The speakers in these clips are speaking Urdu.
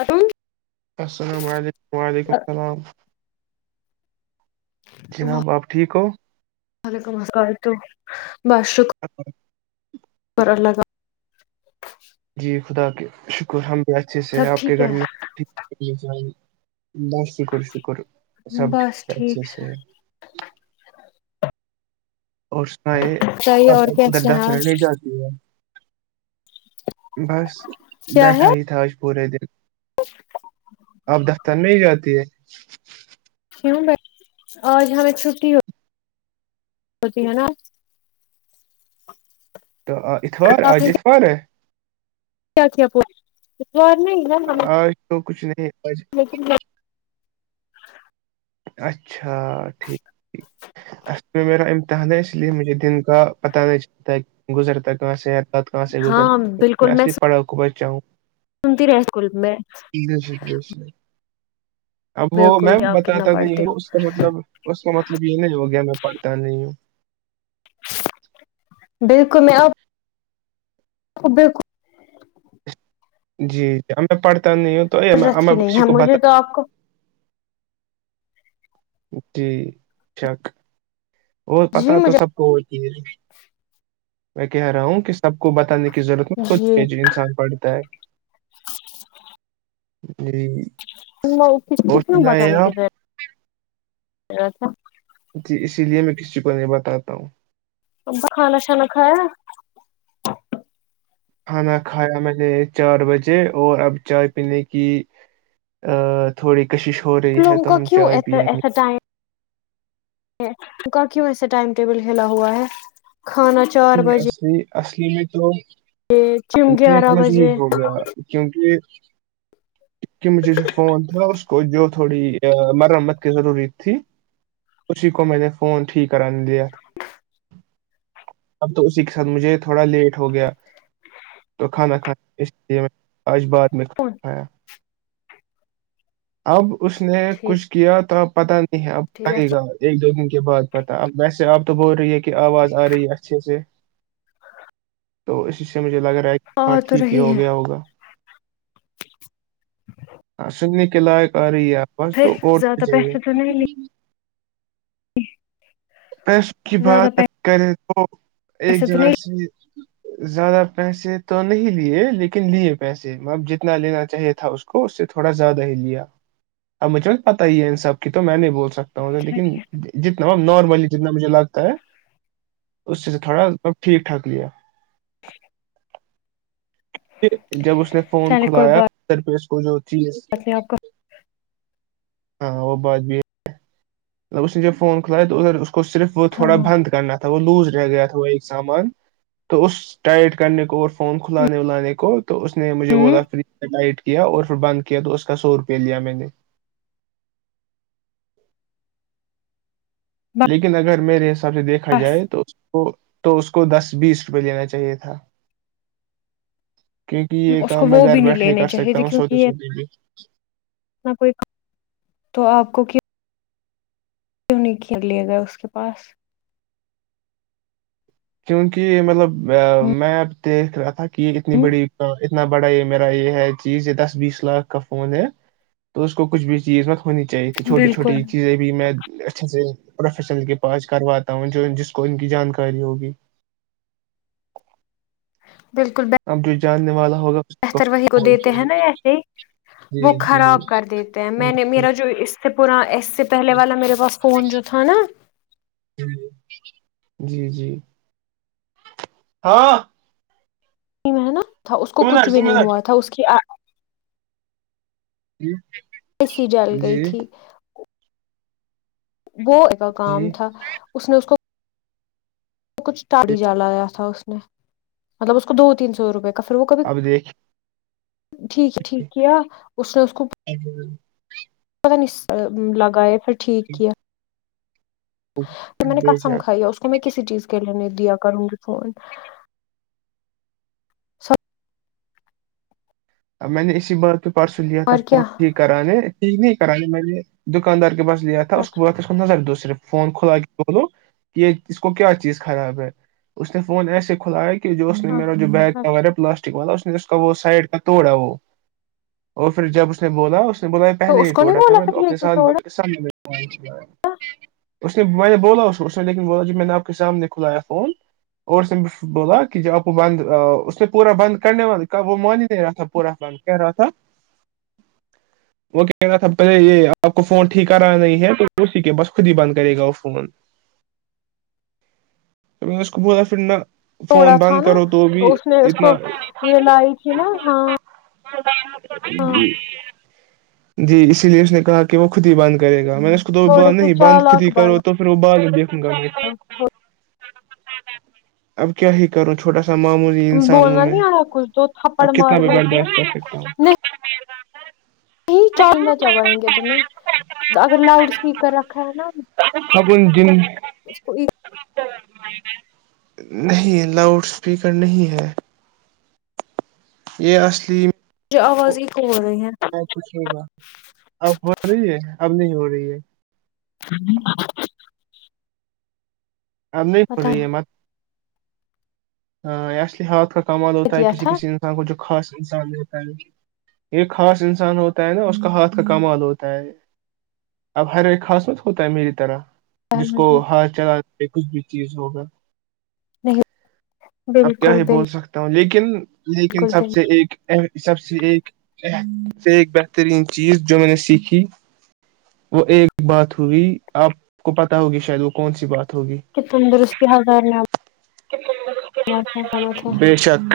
اٹ السلام علیکم وعلیکم السلام جناب آپ ٹھیک ہو وعلیکم السلام بشک اور اللہ کا جی خدا شکر حمد کیا اچھے سے ہے سب آپ کے ٹھیک گھر میں بس شکر شکر سب ٹھیک اچھے سے اور سنا یہ بتائیے اور ابب کیسے گدا ہیں پر آپ کے جاتی ہے بس بیٹھا ہی تھا آج پورے دن اچ آپ دفتر میں ہی جاتی ہے کیوں میں آج ہمیں چھٹی ہوی ستی ہے نا تو اتوار آپ نے آج اتوار ہے کیا کیا پ جور میں ن آج تو کچھ نہیں آج بک [unintelligible] [inaudible] اچھا ٹھیک ٹھ اس پ نیرا اس لیے مجھے دن کا پتہ نہیں چلتا گزرتا کہاں سےحت ز گز ہاں بالکل ا میں پلی پڑھا کو چ سنتی رہے اسکول میں جی جی جی۔ اب وہ بالکل میں بھی آپ کتنا آتا نہیں پڑھتے ہو اس کا مطلب اس کا مطلب یہ نہیں ہو گیا میں پڑھتا نہیں ہوں بالکل میں آپ جی بالکل جی جی ہم میں پڑھ ب نہیں ہ تو ا ضرورت ام ہی نہیں بی ہے کو مجھے بتاؤ تو آپ کو جی چیک اور جی پتع تو مجھے سب کو ہوتی میں کہہ رہا ہوں کس سب کو بتانے کی ضرورت خود جی پہ جو انسان پڑھتا ہے جی ک اور کتیوں سنا ہے بتانے کی آپ ذر ا تھا جی اسی لیے میں کسی کو نہیں بتاتا ہوں ابا کھانا شانا کھایا کھانا کھایا میں نے چار بجے اور اب چائے پینے کی ا تھوڑی کشش ہو رہی ہے لوگوں تو کو ہم کیوں چائے پیئیں گے ٹیم کیوں ایسے ٹائم ٹیبل کھیلا ہوا ہے کھانا چار یہ بجے اصلی اصلی میں تو جم یہ گیارہ سمجھ بجے نہیں ہو گیا کیونکہ مجھے جو فون تھا اس کو جو تھوڑی مرمت کی ضروریت تھی اسی کو میں نے فون ٹھیک کرا لت اب تو اسی کے ساتھ مجھے تھوڑا لیٹ ہو گیا تو کھانا کھا اس لیے میں آج بعد میں آیا اب اس نے ٹھیک کچھ کیا تھا پتہ ب ٹھیک پگے گا اچھا ایک دو منٹ بات پتتا اب ویسے آپ تو بول رہی ہیں کہ کی آواز آ رہی ہے اچھا اچھا تو اس مجھے لگ رہا ہے آ کہ ہاں تو ھیک رہی ہو ہے گیا ہوگا اا سننے کے لائق آ رہی ہے بس پھر تو اور تو زیادہ چاہے ہی پس کی بات ا کریں تو ایک پیسے تو جگہ نہیں سے زیادہ پیسے تو نہیں لیے لیکن لیے پیسے میں اب جتنا لینا چاہیے تھا اس کو اس سے تھوڑا زیادہ ہی لیا اب مجھے میں پت ہی ہے ان سب کی تو میں نے بول سکتا ہوں لیکن جتنا نارملی جتنا مجھے لگتا ہے اس سے سے تھوڑا ٹھیک ٹھاک لیا کہ جب اس نے فون چلے کوئی کھدایا بات پ کو جی نہیں آپ کو ہاں وہ بات بھی ہے اس نے جب فون کھلایا تو اھر کو صرف وہ ہاں تھوڑا ہوں بند کرنا تھا وہ لوز رہ گیا تھا وہ ایک سامان تو اس ٹائٹ کرنے کو اور فون کھلانے ولانے کو تو اس نے مجھے بولا فری لائٹ کیا اور پھر بند کیا تو اس کا سو روپے لیا میں نے لیکن اگر میرے حساب سے دیکھا بس جائے تو تو اس کو دس بیس روپئے لینا چاہیے تھا کیونکہ یہ اس کو کام میں وہ بھی گھر نہیں بیٹھے لینے کر چاہیے سکتا تھے ہوں سوتے کیونکہ سوتے بھی کوئی تو آپ کوک کیوں نہیں کھیر لیا گیا اس کے پاس؟ کیونکہ مطلب ہ میں اب دیکھ رہا تھا کہ اتنی بڑی اتنا بڑا یہ میرا یہ ہے چیز یہ دس بیس لاکھ کا فون ہے تو اس کو کچھ بھی چیز م ہونی چاہیے تھی چھوٹی بالکل چھوٹی چیزیں بھی میں اچھے سے پروفیسنل کے پاس کرواتا ہوں جو جس کو ان کی جانکاری ہوگی بالکل اب جو جاننے والا ہوگا اس بہتر وہی کو دیتے ہیں نا ایسے ہی وہ جی جی خراب کر دیتے ہیں میں نے میرا جو اس سے پا اس سے پہلے والا میرے پاس فون جو تھا نا جی جی ہاں میں نا تھا اس کو دو کچھ منٹ دو بھی نہیں منٹ ہوا تھا اس کی ہی ا سی جال گئی تھی وہ جی پقام تھا اس نے اس کو وہ کچھ ٹاڑی جالا آیا تھا اس مطلب اس کو دو تین سو روپئے کا پھر وہ کبھی اب دیکھ ٹھیک ہے ٹھیک کیا اس نے اس کو دیکھیے پتا نہیں لگا ہے پھر [inaudible] ٹھیک کیا پ میں نے کہسمکھھائی ہے اس کو میں کسی چیز کے لینے دیا کروں گی فون سب میں نے اسی بار تو پرسوں لیا تھا اور کیا فون کرا نے ٹھیک نہیں کرا میں نے دکاندار کے پاس لیا تھا اس ب اس کو نظر دو صرف فون کھلا کے بولو کہ یہ اس کو کیا چیز خراب ہے اس نے فون ایسے کھلایا کہ کہ جو اس نے میرا جو بیگ اچھا تھا والا پلاسٹک والا اس کا وہ سائڈ کا توڑا وہ اور پھر جب اس نے بولا اس بولایا تو پہلے اس ہی کو نہیں ٹا تھا بولا میں تو پھر یہ اپنے کیوں توڑ سھ سھ اس نے میں نے بولا اس اس نے لیکن بولا جب میں نے آپ کے سامنے کھلایا فون اور اس نے بولا کہ جب آپ کو بند اس نے پورا بند کرنے والا وہ مانی کہ رہا تھا پورا بند کہہ رہا تھا وہ کہہ رہا تھا پہلے یہ آپ کو فون ٹھیک کرا نہیں ہے تو اسی کے بس خود ہی بند کرے گا وہ فون نے اس کو ب پھر نہ توڑا فون تھا بند نا کرو بھی تو اس نے اس کو اتنا یہ لائی نا ہاں ہاں جی اسی لیے اس نے کہا کہ وہ خود ہی بند کرے گا میں نے اس کو تو تھوڑے سے نہیں بند خود چالاک ہی کرو بنو تو پھر ابال گم [inaudible] اب کیا ہی کروں چھوٹا س ت بولنا نہیں آ رہا کھ تو اور کتاب بڈ کتا [unintelligible] [inaudible] نہیں چالنا چبائیں گے تمہیں اگر لاؤڈ اسپیکر رکھا ہے نا کون دن [inaudible] اس کوئی [unintelligible] نہیں لاؤڈ اسپیکر نہیں ہے یہ اصلی جو آواز ای ب کچھ ہوگا اب ہو رہی ہے اب نہیں ہو رہی رہی ہے ہاں اب نہیں ہو رہی ہے مت ہاںیا ح کمال ہوتا ہے کیا کسی تھا کسی انسان کو جو خاص انسان ہوتا ہے یہ خاص انسان ہوتا ہے نا اس کا ہاتھ کا کمال ہوتا ہے اب ہر ایک خاصمت ہوتا ہے میری طرح جس کو نہیں ہاتھ چلا پ کچھ بھی چیز ہوگا نہیں اب کیا ہی بول سکتا ہوں لیکن کن لیکن بالکل سب سے بالکل ایک سب سے ایک سے ایک بہترین چیز جو میں نے سیکھی وہ ایک بات ہوئی آپ کو پتا ہوگی شاید وہ کون سی بات ہوگی کہ تندرستی حازار نے بات ہے کیا بات ہے بے شک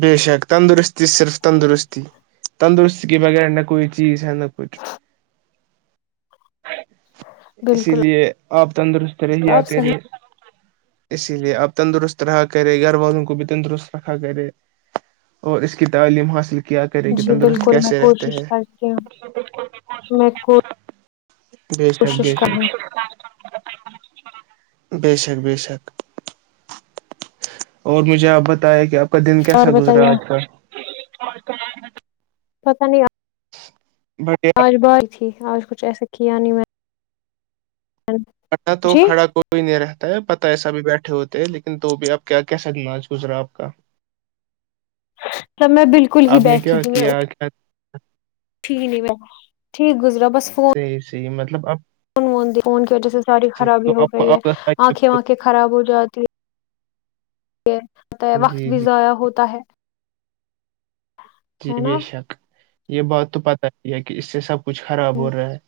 بے شک تندرستی صرف تندرستی تندرستی کے بغیر نہ کوئی چیز ہے نہ کچھ اسی بالکل لیے آپ تندر رہ ہی آپ آتے صحیح رہے اسی لیے آپ تندرست رہا کرے گھر والوں کو بھی تندرست رکھا کرے اور اس کی تعلیم حاصل کیا کرے کہ جی تندرست بالکل میں کیسے رہتے کوشش ہیں کرتی ہوں میں کو بس بس ہےک ب شک بشک اور مجھے آپ بتایا کہ آپ [inaudible] آ کا دن کیسا اور گزرا ہے بتائیے آج کال پتا نہیں [inaudible] [unintelligible] آج تھی آج کچھ ایسے کیا نہیں میں تو جی کھڑا کوئی نہیں رہ [unintelligible] ہیں پتا ایسا بھی بیٹھے ہوتے ہیں لیکن تو بھی اب کیا کیسا نمااز گزرا آپ کا جب میں بالکل ہی آپ نے بیٹھی کیا تھی میں کیا کیا ٹھیک نہیں میں ٹھیک گزرا سہی سہی مطلب [inaudible] فونون فون کی وجہ سے ساری تو خرابی ہو آپ کو گئی ہے آپ آنکھیں بتائیے واںکھیں خراب ہو جاتی آتا ہے۔ وقت جی بھی جی ضائع ہوتا ہے وقت بھی جی نا بیشک یہ بات تو پتا ہی ہے کہ اس سے سب کچھ خراب ہو رہا ہے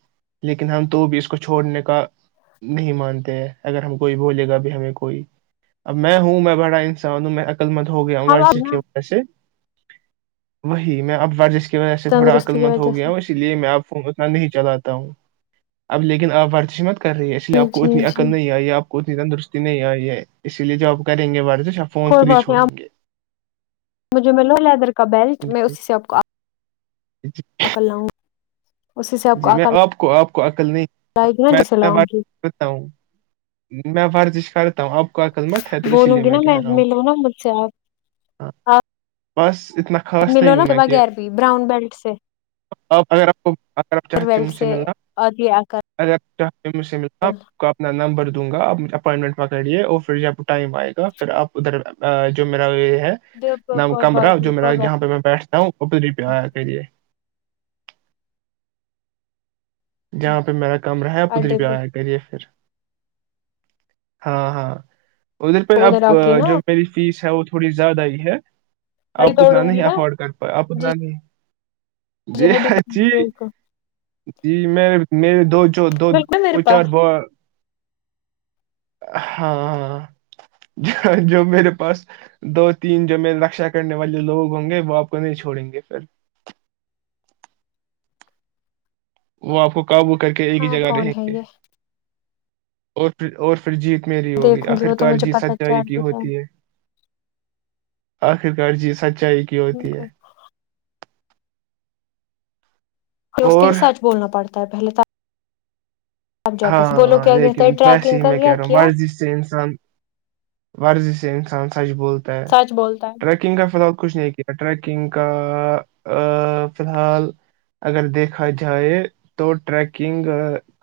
لیکن ہم تو بھی اس کو چھوڑنے کا نہیں مانتے ہیں اگر ہم کوئی بولے گا بھی ہمیں کوئی اب میں ہوں میں [inaudible] بڑا انسان ہوں میں ہو گیا ہم امرضی کی نا وجہ سے [inaudible] وہی میں اب کہ وج ایسے تھوڑ تندرستی کی عقللمند ہو وجہ سے گیاوں اسی لیے میں آپ فون اتنا نہیں چلاتا ہوں اب لیکن آپ کر رہی ہے اس لیے جی آپ کو جی اتنی عقل جی نہیں آئی ہے آپ کو تندرستی نہیں آئی ہے اسی لیے جب آپ کریں گے ورزش یہ فون کوئی خود ہی بات نہیں آپ چھوڑیں گے مجھے ملو لیدر کا بیلٹ میں ا جی اسی سے آپ کو جی عقل لاوں جی میں آپ کو آپ کو عقل نہیں لائے گی نا جسے لاؤں گی کرتا ہوں اب بولوں گی نا میں ملوں نا مجھ سے آپ آپ پس اتنا خاص ملو نا نہیںوں میں کہ بغیر بھی براؤن بیلٹ سے آپ [inaudible] [inaudible] کا اپنا نمبر تو مجھ سے مل اب دوں گا آپ اپوائنٹمنٹ پکڑیے اور پھر جب ٹائم آئے گا پھر آپ ادھر جو میرا یہ ڈے پہ نام کوئی بات کمرہ نہیں جو میرا کوئی بات یہاں پہ میں بیٹھتا ہوں وہ پری پہ آیا کرے جہاں پہ میرا کام رہا نہیں، پدھر اڈے بھی پہ آیا کریے پھر ہاں ہاں ادھر پہ آ اب کے نا جو میری فیس ہے تھوڑی زیادہ ہی ہے ہڈی آپ اتنا توڑوں گی نہیں نا افورڈ کر پائے آپ جی اتنا نہیں جی ہڈی دیکچھی بالکل جی میں میر دو جو دو بالکل میرے دو چار پاس ہاں جو میرے پاس دو تین جو میں رکشا کرنے والے لوگ ہوں گے وہ آپ کو نہیں چھوڑیں گے پھر وہ آپ کو قابو کر کے ایک ہی ہاں جگہ کون رہیں ہے گے یہ اورھر اور پ جیت میری ہوگی دیکھوں گی وہ تو آخرکار مجھے جیت پتا سچائی چل کی گیا۔ ہوتی ہے آخرکار جی سچ اونچائی کی ہوتی ہے بالکل پ اس اور کےے سچ بولنا پڑتا پہلے تھا ہاں لیکن ویسے ٹریکنگ ہی کا میں کیا کہہ رہا ہوں کیا مرضی سے انسان ورزی سے انسان سے سچ بولتا ہے سچ بولتا ہے ٹریکنگ کا فی الحال تو کچھ نہیں کیا ٹریکنگ کا فی الحال اگر دیکھا جائے تو ٹریکنگ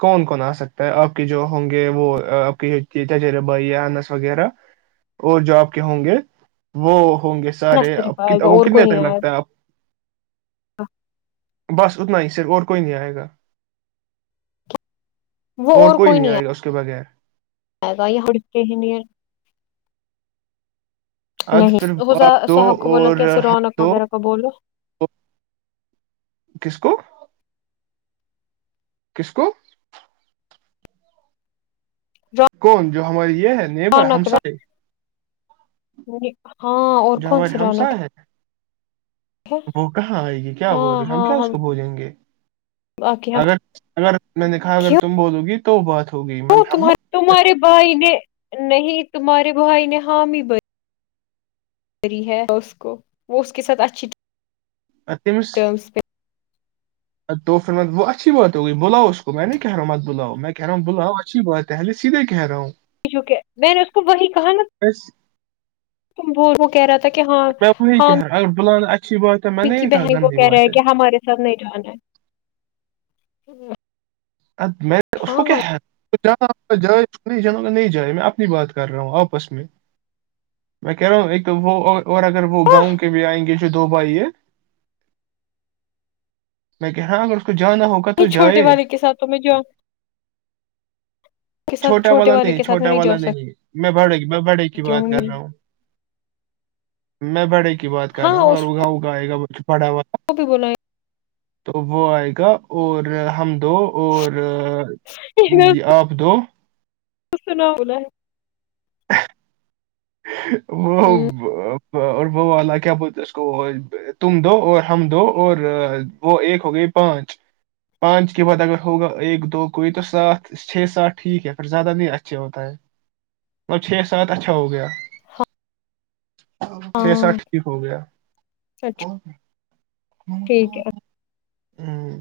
کون نہ سکتا ہے آپ کے جو ہوں گے وہ آپ کی تجر بھائی انس وغیرہ اور جو آپ کے ہوں گے وہ ہوں گے نہ سارے اب صرف آئے گا وہ اور کوئی کتنے نہیں تک آئے گا لگتا ہے آپ [inaudible] بس اتنا ہی صر اور کوئی نہیں آئے گا وہ اور کوئی نہیں آئے گا اس کے بغیر آئے گائے گا یہک ہی نہیں آج پھر نہیںزا آپ دو صاحب کو بولا اور کیسے ہم رونق دو وغیرہ اور کو بولو کس کو کس کو کون جو ہماری یہ ہے نیب رونق ہمس [inaudible] ہاں اور کون ہمارے سی رونق ہمسائے ہیں ہے وہ کہاں آئے گی کیا ہاں بول رہے ہم ہاں کیا اس کو بولیں گے باقی ہم اگر اگر میں نے کہا اگر کیوں تم بولو گی تو بہت تمہارے بھائی نے نہیں تمہارے روحائی نے حامی بری ری ہے اس کو وہ اس کے ساتھ اچھی تمس [unintelligible] ٹرمس پہ تو پھرت وہ اچھی بات ہو گئی بلاؤ اس کو میں نہیں کہہ رہا ہوں مت بلاؤ میں کہہ رہا ہوں بلاؤ اچھی بات ہےل سیدھے کہہ رہا ہوں کیکہ میں نے اس کو وہی کہا نا بس تم بول کیا [unintelligible] میں وہیگر بان م کی بہن وہ کہہ رہا ہے کہ ہم ہمارے ساتھ نہیں جان ہے جی ا میں اس کو کیا ہے جانا ہوگا جائے نہیں جانا ہوگا نہیں جائے میں اپنی بات کر رہا ہوں آپس میں میں کہہ رہا ہوں ایک تو وہ اور اگر وہ ہاں گاؤں کے بھی آئیں گے دو بائی یہ میں کہ رہا اگر اس کو جانا ہوگا تو نہیں چھوٹے جائے والے کے ساتھوں میں جو کے ساتھ چھوٹا چھوٹے والا والے نہیں کے ساتھ میں چھوٹا جا والا نہیں میں بڑ گ میں بڑے کی بات کر رہا ہوں میں بڑے بات کر ہاں رہا ہوں اس اگر اگا اگاائےئے گ پڑوا کو بھی بولا تو وہ آئے گا اور ہم دو اور جی آپ دو ک سنا بولا ہے [unintelligible] ہ [unintelligible] وہ ہے [unintelligible] اور وہ والا کیا بولتے اس کو تم دو اور ہم دو اور وہ ایک ہو گئی پانچ پانچ کے بعد اگر ہوگا ایک دو کوئی تو سات چھ سات ٹھیک ہے پھر زیادہ نہیں اچھے ہوتا ہے مطلب چھ سات اچھا ہو گیا چھ ہاں سات ٹھیک ہو گیا اچھا ہ ٹھیک ہے [unintelligible] ہوں